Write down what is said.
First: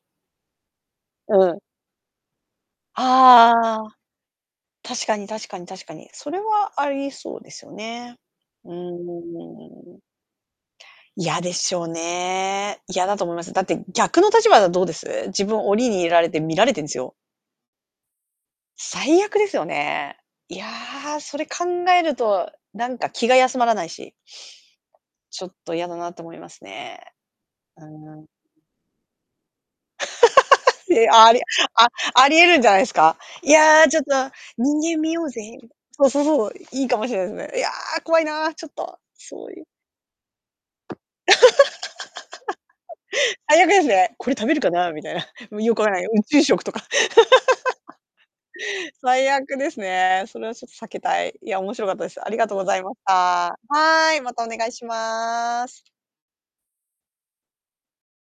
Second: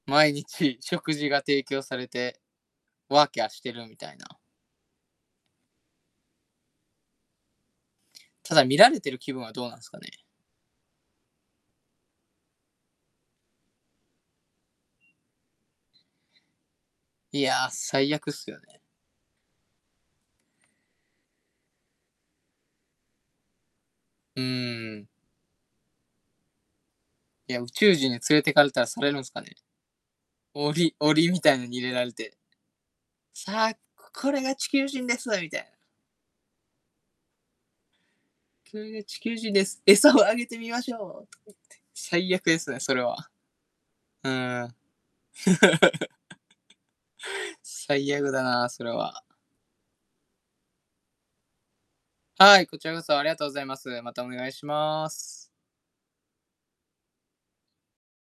毎日、食事がうん。提供されて、わあ、きゃあ、してあるあ。みたいな。確かに確かに確かに、それはありえそうですよね。ただ、うー見られてる気分はどうなんすん。かね？嫌でしょうね。嫌だと思います。だって逆の立場はどうです？自分、檻に入れられて見られてんすよ。いや、最悪っすよね。最悪ですよね。いや、それ考えると、なんか、気が休まらないし。うーん。ちょっと嫌だなと思いますね。いや、宇う宙人にーん。連れて行かれたらされるんすかね。檻、え、檻ありみたいのにあ入れられあてりえるんじゃないすか？い「さあ、や、ちょっと、ここれが地球「人間人見でよす」うぜ」みたいな。そうそうそう。いいかもしれないですね。いや、怖いな、ちょっ「これとが地球そう人いでう。す。餌をあげてみましょう」とか言って。最悪ですね、それは。最悪ですね、う「これ食べるーかん。な」みたいな、も、よくわからない宇宙食とか。最悪だな、それは。最悪ですね。それはちょっと避けたい。いや面白かったです。ありがとうはごい、こざいちまらしこそありがとうごた。ざいます。まはい、たおまたお願いし願いします。ます。